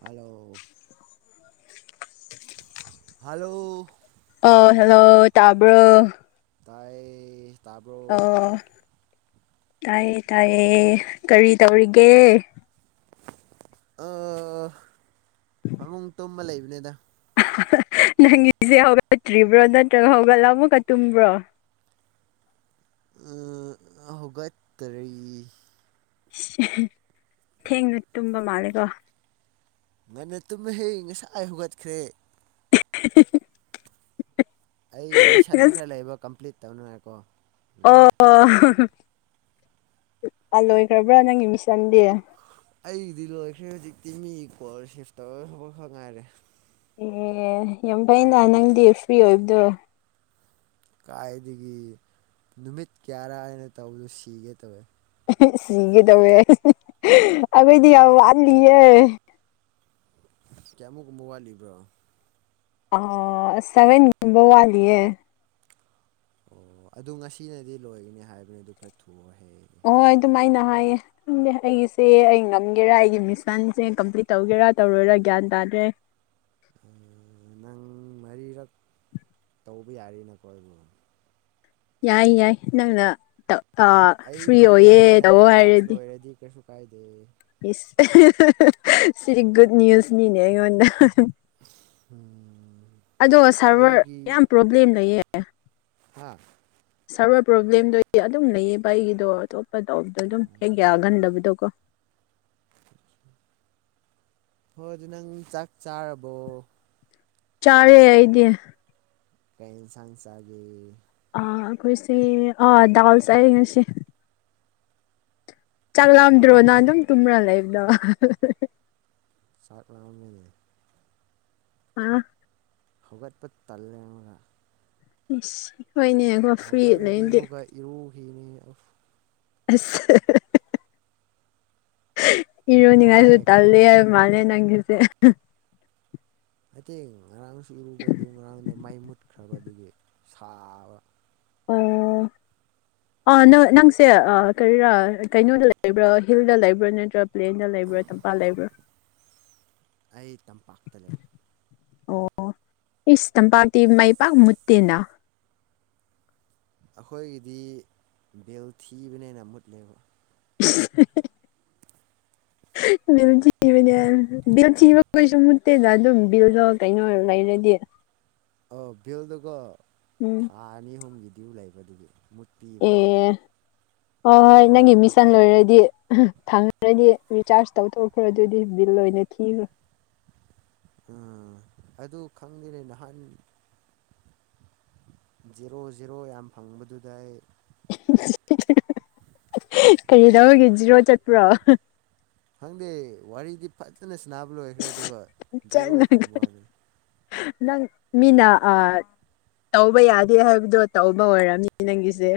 hello hello ꯑ hello ꯇꯥꯕ꯭ꯔꯣ ꯇꯥꯏ ꯇꯥꯕ꯭ꯔꯣ ꯑꯣ ꯇꯥꯏꯌꯦ ꯇꯥꯏꯌꯦ ꯀꯔꯤ ꯇꯧꯔꯤꯒꯦ ꯐꯃꯨꯡ ꯇꯨꯝꯕ ꯂꯩꯕꯅꯦꯗ ꯅꯪꯒꯤꯁꯦ ꯍꯧꯒꯠꯇ꯭ꯔꯤꯕ꯭ꯔꯣ ꯅꯠꯇ꯭ꯔꯒ ꯍꯧꯒꯠꯂ ꯑꯃꯨꯀ ꯇꯨꯝꯕ꯭ꯔꯣ ꯍꯧꯒꯠꯇꯔꯤ ꯊꯦꯡꯅ ꯇꯨꯝꯕ ꯃꯥꯜꯂꯦꯀꯣ ꯅꯅ ꯇꯨꯝꯃ ꯍꯩ ꯉꯁꯥꯏ ꯑꯩ ꯍꯧꯒꯠꯈ꯭ꯔꯦ [unintelligible] ꯑꯩ ꯃꯤꯁꯟ ꯑꯁ ꯈꯔ ꯂꯩꯕ ꯀꯝꯄ꯭ꯂꯤꯠ ꯇꯧꯅꯔꯥꯏꯦꯀꯣ ꯑꯣꯥꯂꯣꯏꯈ꯭ꯔꯕ꯭ꯔꯥ ꯅꯪꯒꯤ ꯃꯤꯁꯟꯗꯤ ꯑꯩꯒꯤꯗꯤ ꯂꯣꯏꯈ꯭ꯔꯦ ꯍꯧꯖꯤꯛꯇꯤ ꯃꯤ ꯀꯣꯜ ꯔꯤꯁꯤꯞ ꯇꯧꯔꯗꯕ ꯈꯛ ꯉꯥꯏꯔꯦ ꯑꯦ ꯌꯥꯝ ꯐꯩꯅ ꯅꯪꯗꯤ ꯐ꯭ꯔꯤ ꯑꯣꯏꯕꯗꯣ ꯀꯥꯏꯗꯒꯤ ꯅꯨꯃꯤꯠ ꯀꯌꯥꯔꯥ ꯑꯅ ꯇꯧꯕꯗꯣ ꯁꯤꯒꯦ ꯇꯧꯋꯦ ꯁꯤ ꯀꯩꯗꯧꯋꯦ ꯑꯩꯈꯣꯏꯗꯤ ꯌꯥꯝ ꯋꯥꯠꯂꯤꯌꯦꯦ ꯀꯌꯥꯃꯨꯛꯀ ꯃ ꯋꯥꯠꯂꯤꯕ꯭ꯔꯣ ꯑ ꯁꯚꯦꯟ ꯋꯥꯠ ꯂꯤꯌꯦ ꯑꯣ ꯑꯗꯨ ꯉꯁꯤꯅꯗꯤ ꯂꯣꯏꯒꯅꯤ ꯍꯥꯏꯕꯅꯤ ꯑꯗꯨ ꯈꯔ ꯊ ꯊꯣꯛꯑ ꯍꯌꯦ ꯑꯣꯍꯣꯏ ꯑꯗꯨꯝꯥꯏꯅ ꯍꯥꯏꯌꯦ ꯪꯑꯩꯒꯤꯁꯦ ꯑꯩ ꯉꯝꯒꯦꯔꯥ ꯑꯩꯒꯤ ꯃꯤꯁꯟꯁꯦ ꯀꯝꯄ꯭ꯂꯤꯠ ꯇꯧꯒꯦꯔꯥ ꯇꯧꯔꯣꯏꯔꯥ ꯒ꯭ꯌꯥꯟ ꯇꯥꯗ꯭ꯔꯦ ꯅꯪ ꯃꯔꯤꯔꯛ ꯇꯧꯕ ꯌꯥꯔꯤꯅꯦꯀꯣ ꯑꯩꯕꯨ ꯌꯥꯏ ꯌꯥꯏ ꯅꯪꯅ ꯐ꯭ꯔꯤ ꯑꯣꯏꯌꯦ ꯇꯧ ꯍꯥꯏꯔꯗꯤ ꯗꯤ ꯀ ꯀꯥꯏꯗꯦ ꯁꯤꯔꯤ ꯨꯗ ꯅ꯭ꯌꯨꯁꯅꯤꯅꯦ ꯑꯩꯉꯣꯟꯗ ꯎꯝ ꯑꯗꯣ ꯁꯥꯔꯚꯔ ꯌꯥꯝ ꯄ꯭ꯔꯣꯕ꯭ꯂꯦꯝ ꯂꯩꯌꯦ ꯍꯥꯥ ꯁꯥꯔꯋꯥꯔ ꯄ꯭ꯔꯣꯕ꯭ꯂꯦꯝꯗꯨꯣ ꯑꯗꯨꯝ ꯂꯩꯌꯦ ꯑꯩ ꯑꯩꯒꯤꯗꯣ ꯑꯇꯣꯞꯄ ꯇꯧꯕꯗꯣ ꯑꯗꯨꯝ ꯍꯦꯛ ꯌꯥꯒꯟꯗꯕꯗꯣꯀꯣ ꯍꯣꯏꯗꯤ ꯅꯪ ꯆꯥꯛ ꯆꯥꯔꯕꯣ ꯆꯥꯔꯦ ꯑꯩꯗꯤ ꯀꯥꯏ ꯏꯟꯁꯥꯡꯁꯒꯦ ꯑꯩꯈꯣꯏꯁꯦ ꯗꯥꯎꯁ ꯑꯩ ꯉꯁꯤ ꯆꯥꯛꯂꯝꯝꯗ꯭ꯔꯣ ꯗꯥꯜ ꯅ ꯑꯗꯨꯝ ꯇꯨꯝꯔ ꯂꯩꯕꯗꯣ ꯆꯥꯛꯂꯝꯃꯤꯅꯦ ꯑ [inaudible] ꯍꯧꯒꯠꯄ ꯇꯜꯂꯦ ꯑꯃꯒ ꯍꯣꯏꯅꯦ ꯍꯧꯒꯠꯂꯗꯤ ꯑꯃꯨꯛꯀ ꯏꯔꯨꯈꯤꯅꯤ ꯑ ꯑꯁ [inaudible] ꯏꯔꯣꯅꯤ ꯉꯥꯏꯁꯨ ꯋꯥꯏꯌꯦ ꯇꯂꯦ ꯈꯜꯂꯒ ꯃꯥꯅꯦ ꯅꯪꯒꯤꯁꯦ ꯃꯇꯠꯇꯦꯡ ꯉꯔꯥꯡꯁꯨ ꯎꯔꯨꯕꯗꯨ ꯉꯔꯥꯡꯗꯨ ꯃꯥꯏ ꯃꯨꯠꯈ꯭ꯔꯕ ꯑꯗꯨꯒꯤ ꯁꯥꯕ ꯎ ꯅꯪ ꯅꯪꯁꯦ ꯀꯔꯤꯔꯥ ꯀꯩꯅꯣꯗ ꯂꯩꯕ꯭ꯔꯥ ꯍꯤꯜꯗ ꯂꯩꯕ꯭ꯔꯥ ꯅꯠꯇ꯭ꯔ ꯄ꯭ꯂꯦꯟꯗ ꯂꯩꯕ꯭ꯔꯥ ꯊꯝꯄꯥꯛꯜ ꯂꯩꯕ꯭ꯔꯥ ꯑꯩ ꯇꯝꯄꯥꯛꯇ ꯂꯩ ꯑꯣ ꯏ ꯆꯝꯄꯥꯛꯇꯤ ꯃꯥꯏ ꯄꯥꯛ ꯃꯨꯠꯇꯦꯅ ꯑꯩꯈꯣꯏꯒꯤꯗꯤ ꯕꯦꯜ ꯊꯤꯕꯅꯦꯅ ꯃꯨꯠꯂꯦꯕ ꯍꯤ ꯍꯤ ꯕꯤꯜ ꯊꯤꯕꯅꯦ ꯕꯤꯜ ꯊꯤꯕ ꯀꯩꯁꯨ ꯃꯨꯠꯇꯦꯗ ꯑꯗꯨꯝ ꯕꯤꯜꯗꯣ ꯀꯩꯅꯣ ꯂꯩꯔꯗꯤ ꯑ ꯕꯜꯗꯨꯀꯣ ꯎꯝ ꯊꯥ ꯑꯅꯤ ꯑꯍꯨꯝꯒꯤ ꯗ꯭ꯌꯎꯨ ꯂꯩꯕꯗꯨꯒꯤꯨ ꯑꯦ ꯍꯣꯏ ꯍꯣꯏ ꯃꯔꯛ ꯅꯪꯒꯤ ꯃꯤꯁꯟ ꯃꯔꯛꯇ ꯂꯣꯏꯔꯗꯤ ꯊꯪꯈ꯭ꯔꯗꯤ ꯔꯤꯆꯥꯔꯖ ꯇꯧꯊꯣꯛꯈ꯭ꯔꯣ ꯑꯗꯨꯗꯤ ꯕꯤꯜ ꯑꯣꯏꯅ ꯊꯤꯈ꯭ꯔꯣ ꯎꯝ ꯑꯗꯨ ꯈꯪꯗꯔꯦ ꯅꯍꯥꯟ ꯖꯦꯔꯣ ꯖꯦꯔꯣ ꯌꯥꯝ ꯐꯪꯕꯗꯨꯗ ꯑꯩ ꯀꯔꯤ ꯇꯧꯕꯒꯦ ꯖꯤꯔꯣ ꯆꯠꯄ꯭ꯔꯣ ꯈꯪꯗꯦ ꯋꯥꯔꯤꯗꯤ ꯐꯖꯅ ꯁꯕ ꯂꯣꯏꯈ꯭ꯔꯦ ꯑꯗꯨꯒ ꯖꯦꯔꯣ ꯆꯠꯂꯒ ꯐꯪꯕ ꯋꯥꯗꯦ ꯅꯪ ꯃꯤꯅꯥ ꯑ ꯇꯧꯕ ꯌꯥꯗꯦ ꯍꯥꯏꯕꯗꯣ ꯇꯧꯕ ꯑꯣꯏꯔꯝꯅꯤ ꯅꯪꯒꯤꯁꯦ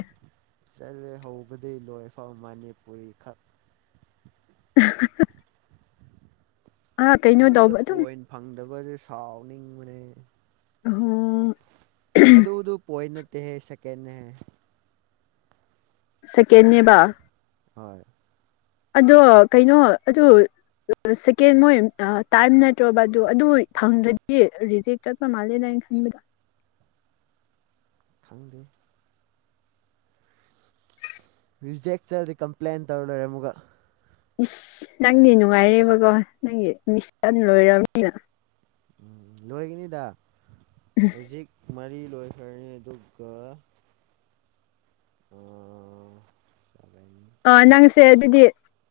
ꯆꯠꯂꯦ ꯍꯧꯕꯗꯒꯤꯩ ꯂꯣꯏꯐꯥꯎ ꯃꯅꯤꯄꯨꯔꯤꯈꯛ ꯎꯍꯥ ꯍꯥ ꯀꯩꯅꯣ ꯑꯗꯨꯗ ꯇꯧꯕ ꯑꯗꯨꯝ ꯄꯣꯏꯟ ꯐꯪꯗꯕꯁꯦ ꯁꯥꯎꯅꯤꯡꯕꯅꯦ ꯑꯣ ꯇꯗꯨ ꯄꯣꯏꯟ ꯅꯠꯇꯦ ꯁꯦꯀꯦꯟꯍꯦ ꯁꯦꯀꯦꯟꯅꯦꯕ ꯍꯣꯏ ꯑꯗꯣ ꯀꯩꯅꯣ ꯑꯗꯨ ꯁꯦꯀꯦꯟ ꯃꯣꯏ ꯇꯥꯏꯝ ꯅꯠꯇ꯭ꯔꯣꯕ ꯑꯗꯨꯣ ꯑꯗꯨ ꯊꯪꯗ꯭ꯔꯗꯤ ꯍꯧꯖꯤ ꯆꯠꯄ ꯃꯥꯜꯂꯗꯥꯏ ꯈꯟꯗ ꯈꯪꯗꯦ ꯔꯤꯖꯦꯛ ꯆꯠꯗꯤ ꯀꯝꯄ꯭ꯂꯦꯟ ꯇꯧꯔ ꯂꯩꯔꯝꯃꯒ ꯏꯁ ꯅꯪꯗꯤ ꯅꯨꯡꯉꯥꯏꯔꯦꯕꯀꯣ ꯅꯪꯒꯤ ꯃꯤꯁꯟ ꯂꯣꯏꯔꯕꯔꯕꯅꯤꯅ ꯎꯝ ꯂꯣꯏꯒꯅꯤꯗ ꯍꯧꯖꯤꯛ ꯃꯔꯤ ꯂꯣꯏꯈ꯭ꯔꯅꯤ ꯑꯗꯨꯒ ꯑꯣ ꯁꯕꯥꯏ ꯑ ꯅꯪꯁꯦ ꯑꯗꯨꯗꯤ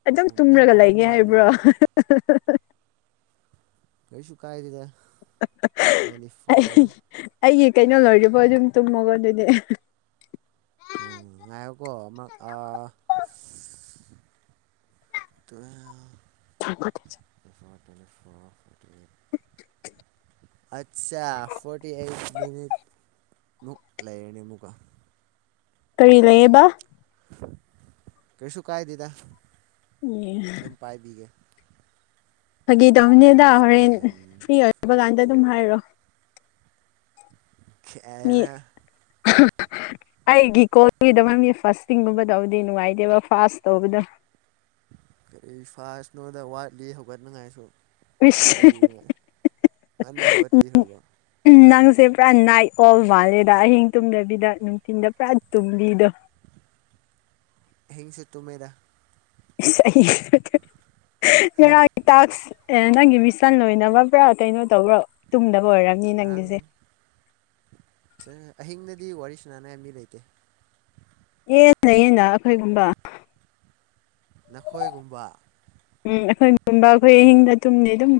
ꯑꯗꯨꯝ ꯅꯪ ꯇꯨꯝꯔꯒ ꯂꯩꯒꯦ ꯑꯍꯨꯝ ꯍꯥꯏꯕ꯭ꯔꯣ ꯋꯥꯠꯂꯤꯌꯦ ꯀꯩꯁꯨ ꯀꯥꯏꯗꯗ ꯑꯩ ꯑꯩꯒꯤ ꯀꯩꯅꯣ ꯂꯣꯏꯔꯤꯕꯣ ꯑꯗꯨꯝ ꯇꯨꯝꯃꯒꯣꯟꯗꯨꯅꯦ [inaudible] ꯑꯥ ꯉꯥꯏꯌꯀꯣ ꯑꯃ ꯇꯣꯏ ꯊꯦꯡ ꯇꯦ ꯐꯣꯔ ꯐ [inaudible] ꯑꯆꯥ ꯐꯣꯔꯇꯤ ꯑꯩꯠ ꯃꯤꯅꯤꯠ ꯃꯨꯛ ꯂꯩꯔꯅꯤ ꯑꯃꯨꯛꯀ ꯀꯔꯤ ꯂꯩꯌꯦꯕ ꯀꯩꯁꯨ ꯀꯥꯏꯗꯦꯗ ꯌꯦ ꯑꯗꯨꯝ ꯄꯥꯏꯕꯤꯒꯦ ꯐꯥꯒꯤꯗꯧꯅꯦꯗ ꯐꯥꯏꯚ ꯍꯣꯔꯦꯟ ꯇꯦꯟ ꯐ꯭ꯔꯤ ꯑꯣꯏꯕ ꯀꯥꯟꯗ ꯑꯗꯨꯝ ꯍꯥꯏꯔꯛꯑꯣ ꯈꯦꯔ [inaudible] ꯎ [inaudible] ꯑꯩꯒꯤ ꯀꯣꯜꯒꯤꯗꯃꯛꯅꯤ ꯐꯥꯔꯁꯇꯤꯡꯒꯨꯝꯕ ꯇꯧꯗꯤ ꯅꯨꯡꯉꯥꯏꯇꯦꯕ ꯐꯥꯥꯁ ꯇꯧꯕꯗꯣ ꯀꯔꯤ ꯐꯥꯁꯅꯣꯗ ꯋꯥꯠꯂꯤ ꯍꯧꯒꯠꯅꯉꯥꯏꯁꯨ ꯃꯁꯤ ꯏꯁ ꯀꯔꯤ ꯉꯟꯅ ꯍꯧꯒꯠꯄꯤꯈ꯭ꯔꯕꯥ ꯎ ꯅꯪꯁꯦ ꯄꯨꯔꯥ ꯅꯥꯏꯠ ꯑꯣꯜ ꯃꯥꯜꯂꯦꯗ ꯑꯍꯤꯡ ꯇꯨꯝꯗꯕꯤꯗ ꯅꯨꯡꯊꯤꯟꯗ ꯄꯨꯔꯥ ꯇꯨꯝꯕꯤꯗꯣ ꯑꯍꯤꯡꯁꯨ ꯇꯨꯝꯃꯦꯗ ꯉꯔꯥꯡ ꯇꯥꯛꯁ ꯅꯪꯒꯤ ꯃꯤꯁꯟ ꯂꯣꯏꯅꯅꯕ ꯄꯨꯔꯥ ꯀꯩꯅꯣ ꯇꯧꯕꯔꯣ ꯇꯨꯡꯗꯕ ꯑꯣꯏꯔꯝꯒꯅꯤ ꯉꯔꯥꯡ ꯑꯍꯤꯡꯗꯗꯤ ꯋꯥꯔꯤ ꯁꯥꯟꯅꯅꯤꯡꯉꯥꯏ ꯃꯤ ꯂꯩꯇꯦ ꯑꯦ ꯂꯩꯌꯦꯅ ꯑꯩꯈꯣꯏꯒꯨꯝꯕ ꯅꯈꯣꯏꯒꯨꯝꯕ ꯎꯝ ꯑꯈꯣꯏꯒꯨꯝꯕ ꯑꯈꯣꯏ ꯑꯍꯤꯡꯒ ꯇꯨꯝꯗꯦ ꯑꯗꯨꯝ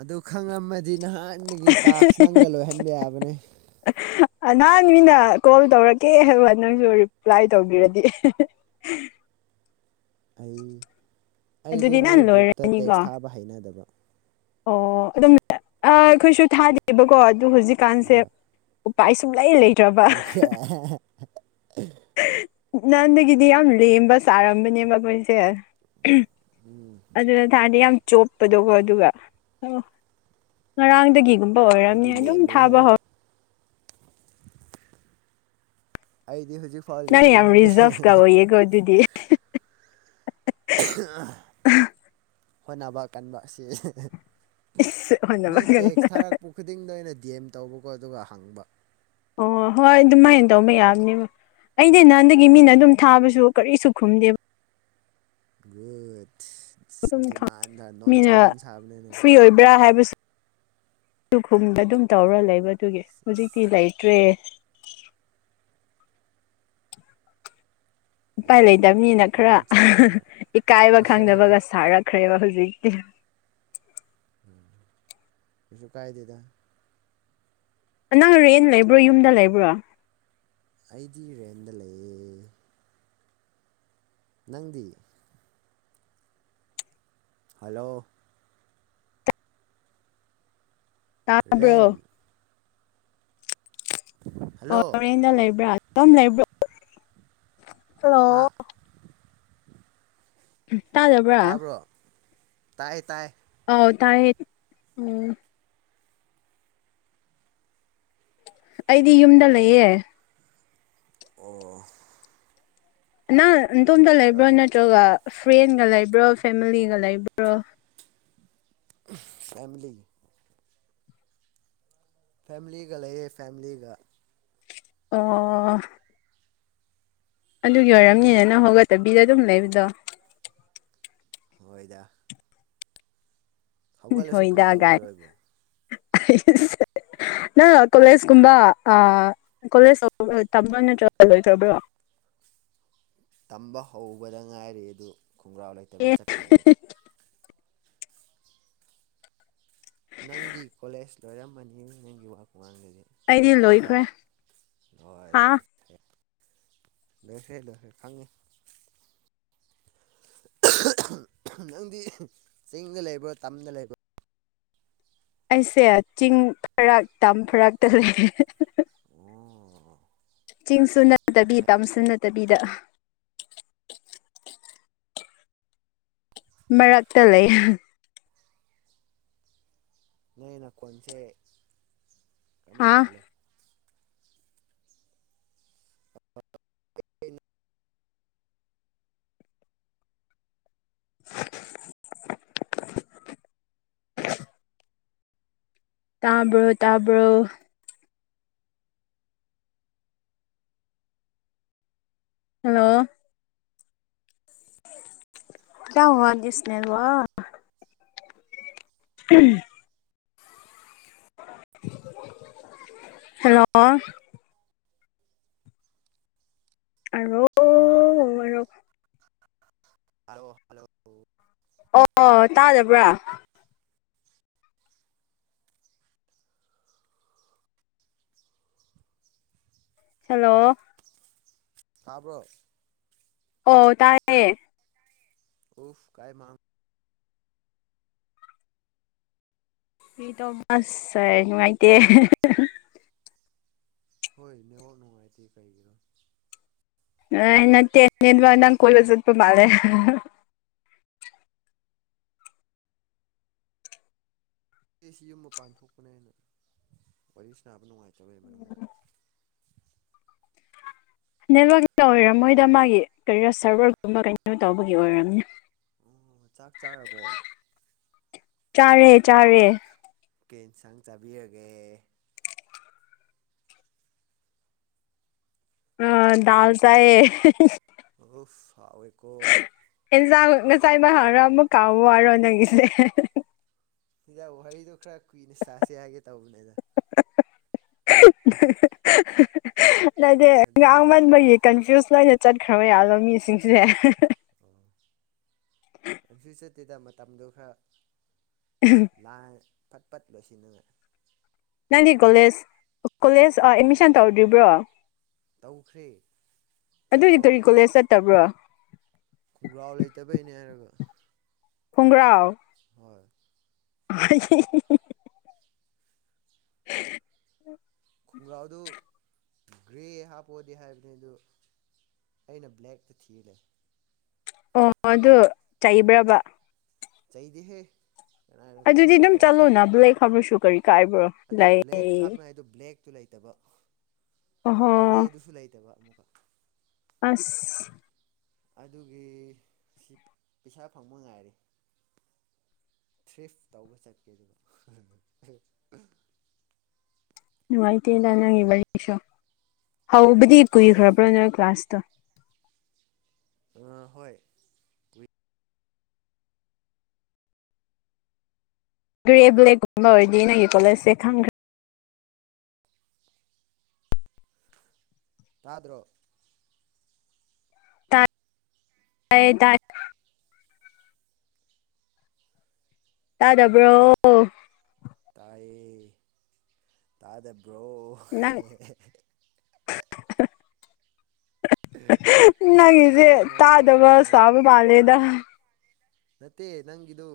ꯑꯗꯨ ꯈꯪꯉꯝꯃꯗꯤ ꯅꯍꯥꯟꯒꯤ ꯇꯥꯛꯁ ꯅꯪꯅ ꯂꯣꯏꯍꯟꯕ ꯌꯥꯕꯅꯦ ꯅꯍꯥꯟ ꯃꯤꯅ ꯀꯣꯜ ꯇꯧꯔꯛꯀꯦ ꯅꯪꯁꯨ ꯔꯤꯄ꯭ꯂꯥꯏ ꯇꯧꯕꯤꯔꯗꯤ ꯑꯩ ꯑꯩꯗꯨ ꯑꯗꯨꯗꯤ ꯃꯣꯏ ꯅꯪ ꯒ꯭ꯔꯨꯞꯇ ꯂꯣꯏꯔꯅꯤꯀꯣ ꯇꯦꯛꯁ ꯊꯥꯕ ꯍꯩꯅꯗꯕ ꯑꯣ ꯑꯗꯨꯝ ꯑꯩꯈꯣꯏꯁꯨ ꯊꯥꯗꯦꯕꯀꯣ ꯑꯗꯨ ꯍꯧꯖꯤꯛꯀꯥꯟꯁꯦ ꯎ ꯄꯥꯏ ꯁꯨꯡꯂꯩꯥ ꯂꯩ ꯁ [inaudible] ꯅꯥꯟꯗꯒꯤꯗꯤ ꯌꯥꯝ ꯂꯦꯝꯕ ꯁꯥꯔꯝꯕꯅꯦꯕ ꯑꯈꯣꯏꯁꯦ ꯑꯗꯨ ꯇꯗꯤ ꯌꯥꯝ [inaudible] ꯆꯣꯞꯄꯗꯒꯣ ꯑꯗꯨꯒ ꯑꯣ ꯉꯔꯥꯡꯗꯒꯤꯒꯨꯝꯕ ꯑꯣꯏꯔꯝꯅꯤ ꯑꯩꯗꯤ ꯑꯗꯨꯝ ꯂꯦꯝꯔꯤꯍꯦ ꯊꯥꯕ ꯍꯧ ꯑꯩꯗꯤ ꯍꯧꯖꯤꯛ ꯐꯥꯎ ꯂꯦꯝꯃꯤꯍꯦ ꯌꯦꯒꯣ ꯑꯗꯨꯗꯤ ꯍꯣꯠꯅꯕ ꯀꯟꯕ ꯑꯁꯤ ꯏꯁ ꯃꯤ ꯍꯣꯠꯅꯕ ꯇꯦꯛꯁ ꯀꯟꯅ ꯊꯥꯔꯛꯄ ꯈꯨꯗꯤꯡꯗ ꯑꯩꯅ ꯗꯤ ꯑꯦꯝ ꯇꯧꯕꯀꯣ ꯑꯗꯨꯒ ꯍꯪꯕ ꯑꯣ ꯍꯣꯏ ꯑꯗꯨꯃꯥꯏꯅ ꯇꯧꯕ ꯌꯥꯕꯅꯦꯕ ꯑꯩꯗꯤ ꯅꯍꯥꯟꯗꯒꯤ ꯃꯤꯅ ꯑꯗꯨꯝ ꯊꯥꯕꯁꯨ ꯀꯔꯤꯁꯨ ꯈꯨꯝꯗꯦ ꯒꯨꯠ ꯑꯗꯨꯝ ꯈꯪ ꯗꯤꯃꯥꯟꯗ ꯅꯣꯟ ꯆꯂꯥꯟ ꯁꯥꯕꯅꯤꯅ ꯕꯦꯔꯥ ꯍꯥꯏꯕꯁꯨ ꯈꯨꯝꯗ ꯑꯗꯨꯝ ꯇꯧꯔ ꯂꯩꯕ ꯑꯗꯨꯒꯤ ꯍꯧꯖꯤꯛꯇꯤ ꯂꯩꯇ꯭ꯔꯦ ꯏꯄꯥꯏ ꯌꯥꯝꯅ ꯂꯩꯇꯕꯅꯤꯅ ꯈꯔ ꯅꯣꯟ ꯆꯂꯥꯟꯕ ꯏꯀꯥꯏꯕ ꯈꯪꯗꯕꯒ ꯁꯥꯔꯛ ꯈ꯭ꯔꯦꯕ ꯍꯧꯖꯤꯛꯇꯤ ꯀꯩꯁꯨ ꯀꯥꯏꯗꯦꯗꯥ ꯅꯪ ꯔꯦꯟ ꯂꯩꯕ꯭ꯔꯣ ꯌꯨꯝꯗ ꯂꯩꯕ꯭ꯔꯣ ꯑꯩꯗꯤ ꯔꯦꯟꯗ ꯂꯩꯌꯦ ꯅꯪꯗꯤ ꯍꯜꯂꯣ ꯔꯦꯟ ꯇꯥꯗꯕ꯭ꯔꯣ ꯍꯣ ꯍꯜꯂꯣ ꯔꯦꯟꯗ ꯂꯩꯕ꯭ꯔꯥ ꯍꯜꯂꯣ ꯍꯥ ꯇꯥꯖꯕ [inaudible] ꯇꯥꯕ꯭ꯔꯣ ꯇꯥꯏ ꯇꯥꯏ ꯑꯥꯎ ꯇꯥꯏꯌꯦ ꯎꯝ ꯑꯩꯗꯤ ꯌꯨꯝꯗ ꯂꯩꯌꯦ ꯑꯣ ꯅꯪ ꯅꯇꯣꯟꯗ ꯂꯩꯕ꯭ꯔꯣ ꯅꯠꯇ꯭ꯔꯒ ꯐ꯭ꯔꯦꯟꯒ ꯂꯩꯕ꯭ꯔꯣ ꯐꯦꯃꯤꯂꯤꯒ ꯂꯩꯕ꯭ꯔꯣ ꯐꯦꯃꯤꯂꯤ ꯐꯦꯂꯤꯒ ꯂꯩꯌꯦ ꯐꯦꯂꯤꯒ ꯑꯣ ꯑꯣ ꯑꯗꯨꯒꯤ ꯅꯪꯗꯤ ꯑꯣꯏꯔꯝꯅꯤꯅ ꯅꯪ ꯍꯧꯒꯠꯇꯕꯤꯗ ꯑꯗꯨꯝ ꯂꯩꯕꯗꯣ ꯑꯣꯏꯣꯏꯗ ꯍꯧꯒꯠꯂꯁꯨ ꯀꯔꯤ ꯍꯣꯏꯗ ꯒꯥꯏ ꯇꯧꯈꯤꯔꯣꯏꯕꯣ ꯅꯪꯅ ꯀꯣꯂꯦꯖꯀꯨꯝꯕ ꯀꯣꯂꯦꯖ ꯇꯝꯕ꯭ꯔꯣ ꯅꯠꯇ꯭ꯔꯒ ꯂꯣꯏꯈ꯭ꯔꯕ꯭ꯔꯣ ꯇꯝꯕ ꯍꯧꯕꯗ ꯉꯥꯏꯔꯤ ꯑꯗꯨ ꯈꯣꯡꯒ꯭ꯔꯥꯎ ꯑꯦ ꯂꯩꯇꯕꯩ ꯆꯠꯄꯤꯗꯕ ꯅꯪꯗꯤ ꯀꯣꯂꯦꯖ ꯂꯣꯏꯔꯝꯃꯅꯤ ꯅꯪꯒꯤ ꯋꯥ ꯈꯨꯉꯥꯡꯗꯨꯗꯤ ꯑꯩꯗꯤ ꯅꯠꯇ꯭ꯔꯒ ꯂꯣꯏꯈ꯭ꯔꯦ ꯂꯣꯏ ꯍꯥ ꯂꯣꯏ ꯂꯁꯦ ꯂꯁꯣꯏ ꯈꯉꯤ ꯅꯪꯗꯤ ꯆꯤꯡꯗ ꯂꯩꯕ꯭ꯔꯣ ꯇꯝꯗ ꯂꯩꯕ꯭ꯔ ꯑꯩꯁꯦ ꯆꯤꯡ ꯐꯔꯛ ꯇꯝ ꯐꯔꯛꯇ ꯂꯩ ꯑꯣ ꯆꯤꯡꯁꯨ ꯅꯠꯇꯕꯤ ꯇꯝꯁꯨ ꯅꯠꯇꯕꯤꯗ ꯃꯔꯛꯇ ꯂꯩ ꯅꯣꯢ ꯅꯈꯣꯟꯁꯦ ꯑꯃ ꯍꯥꯥ ꯃꯥꯜꯂꯦ ꯀꯩꯅ [inaudible] ꯇꯥꯕ꯭ꯔꯣ ꯇꯥꯕ꯭ꯔꯣ ꯍꯜꯂꯣ ꯀꯌꯥ ꯍꯨꯋꯥ ꯗꯤꯁ ꯅꯦꯋꯥꯛ ꯎꯝ ꯍꯜꯂꯣ ꯍꯂꯣ ꯍꯜꯂꯣ ꯍꯜꯂꯣ ꯑꯣ ꯇꯥꯗꯕ꯭ꯔꯥ ꯍꯜꯂꯣ ꯍꯥꯥꯕ꯭ꯔꯣ ꯑꯣ ꯇꯥꯥꯏꯌꯦ ꯑꯣꯐ ꯀꯥꯏ ꯃꯥꯥꯡ ꯃꯤꯗꯣ ꯑꯁ ꯅꯨꯡꯉꯥꯏꯇꯦ ꯍꯣꯏ ꯅꯦꯋꯥꯛ ꯅꯨꯡꯉꯥꯏꯇꯦ ꯀꯩꯒꯤꯔ ꯑꯩꯅ ꯇꯅꯦ ꯅ ꯀ ꯆꯠꯄ ꯃꯥꯜꯂꯦ ꯑꯩꯁꯤ ꯌꯨꯝ ꯃꯄꯥꯟ ꯊꯣꯛꯄꯅꯦꯅ ꯋꯥꯔꯤ ꯁꯕ ꯅꯨꯡꯉꯥꯏꯇꯕꯩ ꯃꯅꯨꯡꯗ ꯅꯦꯠꯋꯔꯛꯀꯤꯗ ꯑꯣꯏꯔꯝꯃꯣꯏꯗ ꯃꯥꯒꯤ ꯀꯔꯤꯔꯣ ꯁꯔꯚꯔꯒꯨꯝꯕ ꯀꯩꯅꯣ ꯇꯧꯕꯒꯤ ꯑꯣꯏꯔꯝꯅꯦ ꯑꯣ ꯆꯥꯛ ꯆꯥꯔꯕꯣ ꯆꯥꯔꯦ ꯆꯥꯔꯦ ꯀꯩ ꯏꯟꯁꯥꯡ ꯆꯥꯕꯤꯔꯒꯦ ꯑ ꯗꯥꯜ ꯆꯑ ꯑꯣꯐ ꯁꯥꯎꯋꯦꯀꯣ ꯑꯦꯟꯁꯥꯡ ꯉꯁꯥꯏ ꯏꯃ ꯍꯔ ꯑꯃ ꯀꯥꯃꯨ ꯍꯥꯢꯔꯣ ꯅꯪꯒꯤꯁꯦ ꯁꯤꯗ ꯋꯥꯔꯤꯍꯗꯣ ꯈꯔ ꯀꯨꯏꯅ ꯆꯁꯤ ꯌꯥꯒꯦ ꯇꯧꯕꯅꯤꯗ ꯂꯩꯗꯦ ꯑꯗꯨ ꯉꯥꯡ ꯁꯦꯡꯕꯒꯤ ꯀꯟꯐ꯭ꯌꯨꯁ ꯂꯩꯅ ꯆꯠꯈ꯭ꯔꯕ ꯌꯥꯝꯅ ꯃꯤꯁꯤꯡꯁꯦ ꯑꯣ ꯀꯩꯁꯨ ꯆꯠꯇꯦꯗ ꯃꯇꯝꯗꯣ ꯈꯔ ꯎꯝ ꯂꯥꯡ ꯐꯠ ꯐꯠ ꯂꯣꯢꯁꯤꯟꯗꯨꯕ ꯅꯪꯗꯤ ꯀꯣꯂꯦꯖ ꯀꯣꯂꯦꯖ ꯑꯦꯠꯃꯤꯁꯟ ꯇꯧꯔꯗ꯭ꯔꯤꯕ꯭ꯔꯣ ꯇꯧꯈ꯭ꯔꯦ ꯑꯗꯨꯗꯤ ꯆꯠꯄ ꯀꯔꯤ ꯍꯧꯗ꯭ꯔꯤ ꯀꯣꯂꯦꯖ ꯆꯠꯇꯕ꯭ꯔꯣ ꯈꯣꯡꯒ꯭ꯔꯥꯎ ꯂꯩꯇꯕꯩꯅꯦ ꯍꯥꯏꯔꯒ ꯈꯣꯡꯒ꯭ꯔꯥꯎ ꯍꯣꯏ [unintelligible] [inaudible] ꯈꯣꯡꯒ꯭ꯔꯥꯎꯗꯨ ꯒ꯭ꯔꯦ ꯍꯥꯞꯄꯑꯣꯗꯤ ꯍꯥꯏꯕꯅꯤ ꯑꯗꯨ ꯑꯩꯅ ꯕ꯭ꯂꯦꯛ ꯇ ꯊꯅ ꯑꯣ ꯑꯗꯨ ꯆꯩꯕ꯭ꯔꯕ ꯆꯩꯗꯦꯍꯦ ꯑꯗꯨꯗꯤ ꯑꯗꯨꯝ ꯆꯠꯂꯣꯅ ꯕ꯭ꯂꯦꯛ ꯍꯥꯏꯕ꯭ꯔꯁꯨ ꯀꯔꯤ ꯀꯥꯏꯕ꯭ꯔꯣ ꯑꯗꯨ ꯂꯩ ꯕ꯭ꯂꯦꯛ ꯍꯥꯞꯅꯥꯏꯗꯨ ꯕ꯭ꯂꯦꯛꯇꯨ ꯂꯩꯇꯕ ꯑꯣꯍꯣ ꯒ꯭ꯔꯦꯗꯨꯁꯨ ꯂꯩꯇꯕ ꯑꯃꯨꯛꯀ ꯑꯁ ꯑꯗꯨꯒꯤ ꯁꯤ ꯄꯩꯁꯥ ꯐꯪꯕ ꯉꯥꯏꯔꯦ ꯊ꯭ꯔꯤꯐ ꯇꯧꯕ ꯆꯠꯀꯦ ꯑꯗꯨꯗ ꯅꯨꯡꯉꯥꯏꯇꯦꯗ ꯅꯪꯒꯤ ꯋꯥꯔꯤꯁꯨ ꯍꯧꯕꯗꯤ ꯀꯨꯏꯈ꯭ꯔꯕ꯭ꯔꯣ ꯅꯣꯏ ꯀ꯭ꯂꯥꯁꯇꯣ ꯑ ꯍꯣꯏ ꯒ꯭ꯔꯦ ꯕ꯭ꯂꯦꯛꯀꯨꯝꯕ ꯑꯣꯏꯔꯗꯤ ꯅꯒꯤ ꯀꯣꯂꯦꯖꯁꯦ ꯈꯪꯈ꯭ꯔꯦ ꯇꯥꯗ꯭ꯔꯣ [unintelligible] ꯇꯥꯗꯕ꯭ꯔꯣ ꯇꯥꯏꯌꯦ ꯇꯥꯗꯕ꯭ꯔꯣ ꯅꯪ ꯅꯪꯒꯤꯁꯦ ꯀꯩꯅꯣꯕ ꯇꯥꯗꯕ ꯀꯩꯅꯣꯕ ꯆꯥꯕ ꯃꯥꯜꯂꯦꯗ ꯅꯠꯇꯦ ꯅꯪꯗꯨ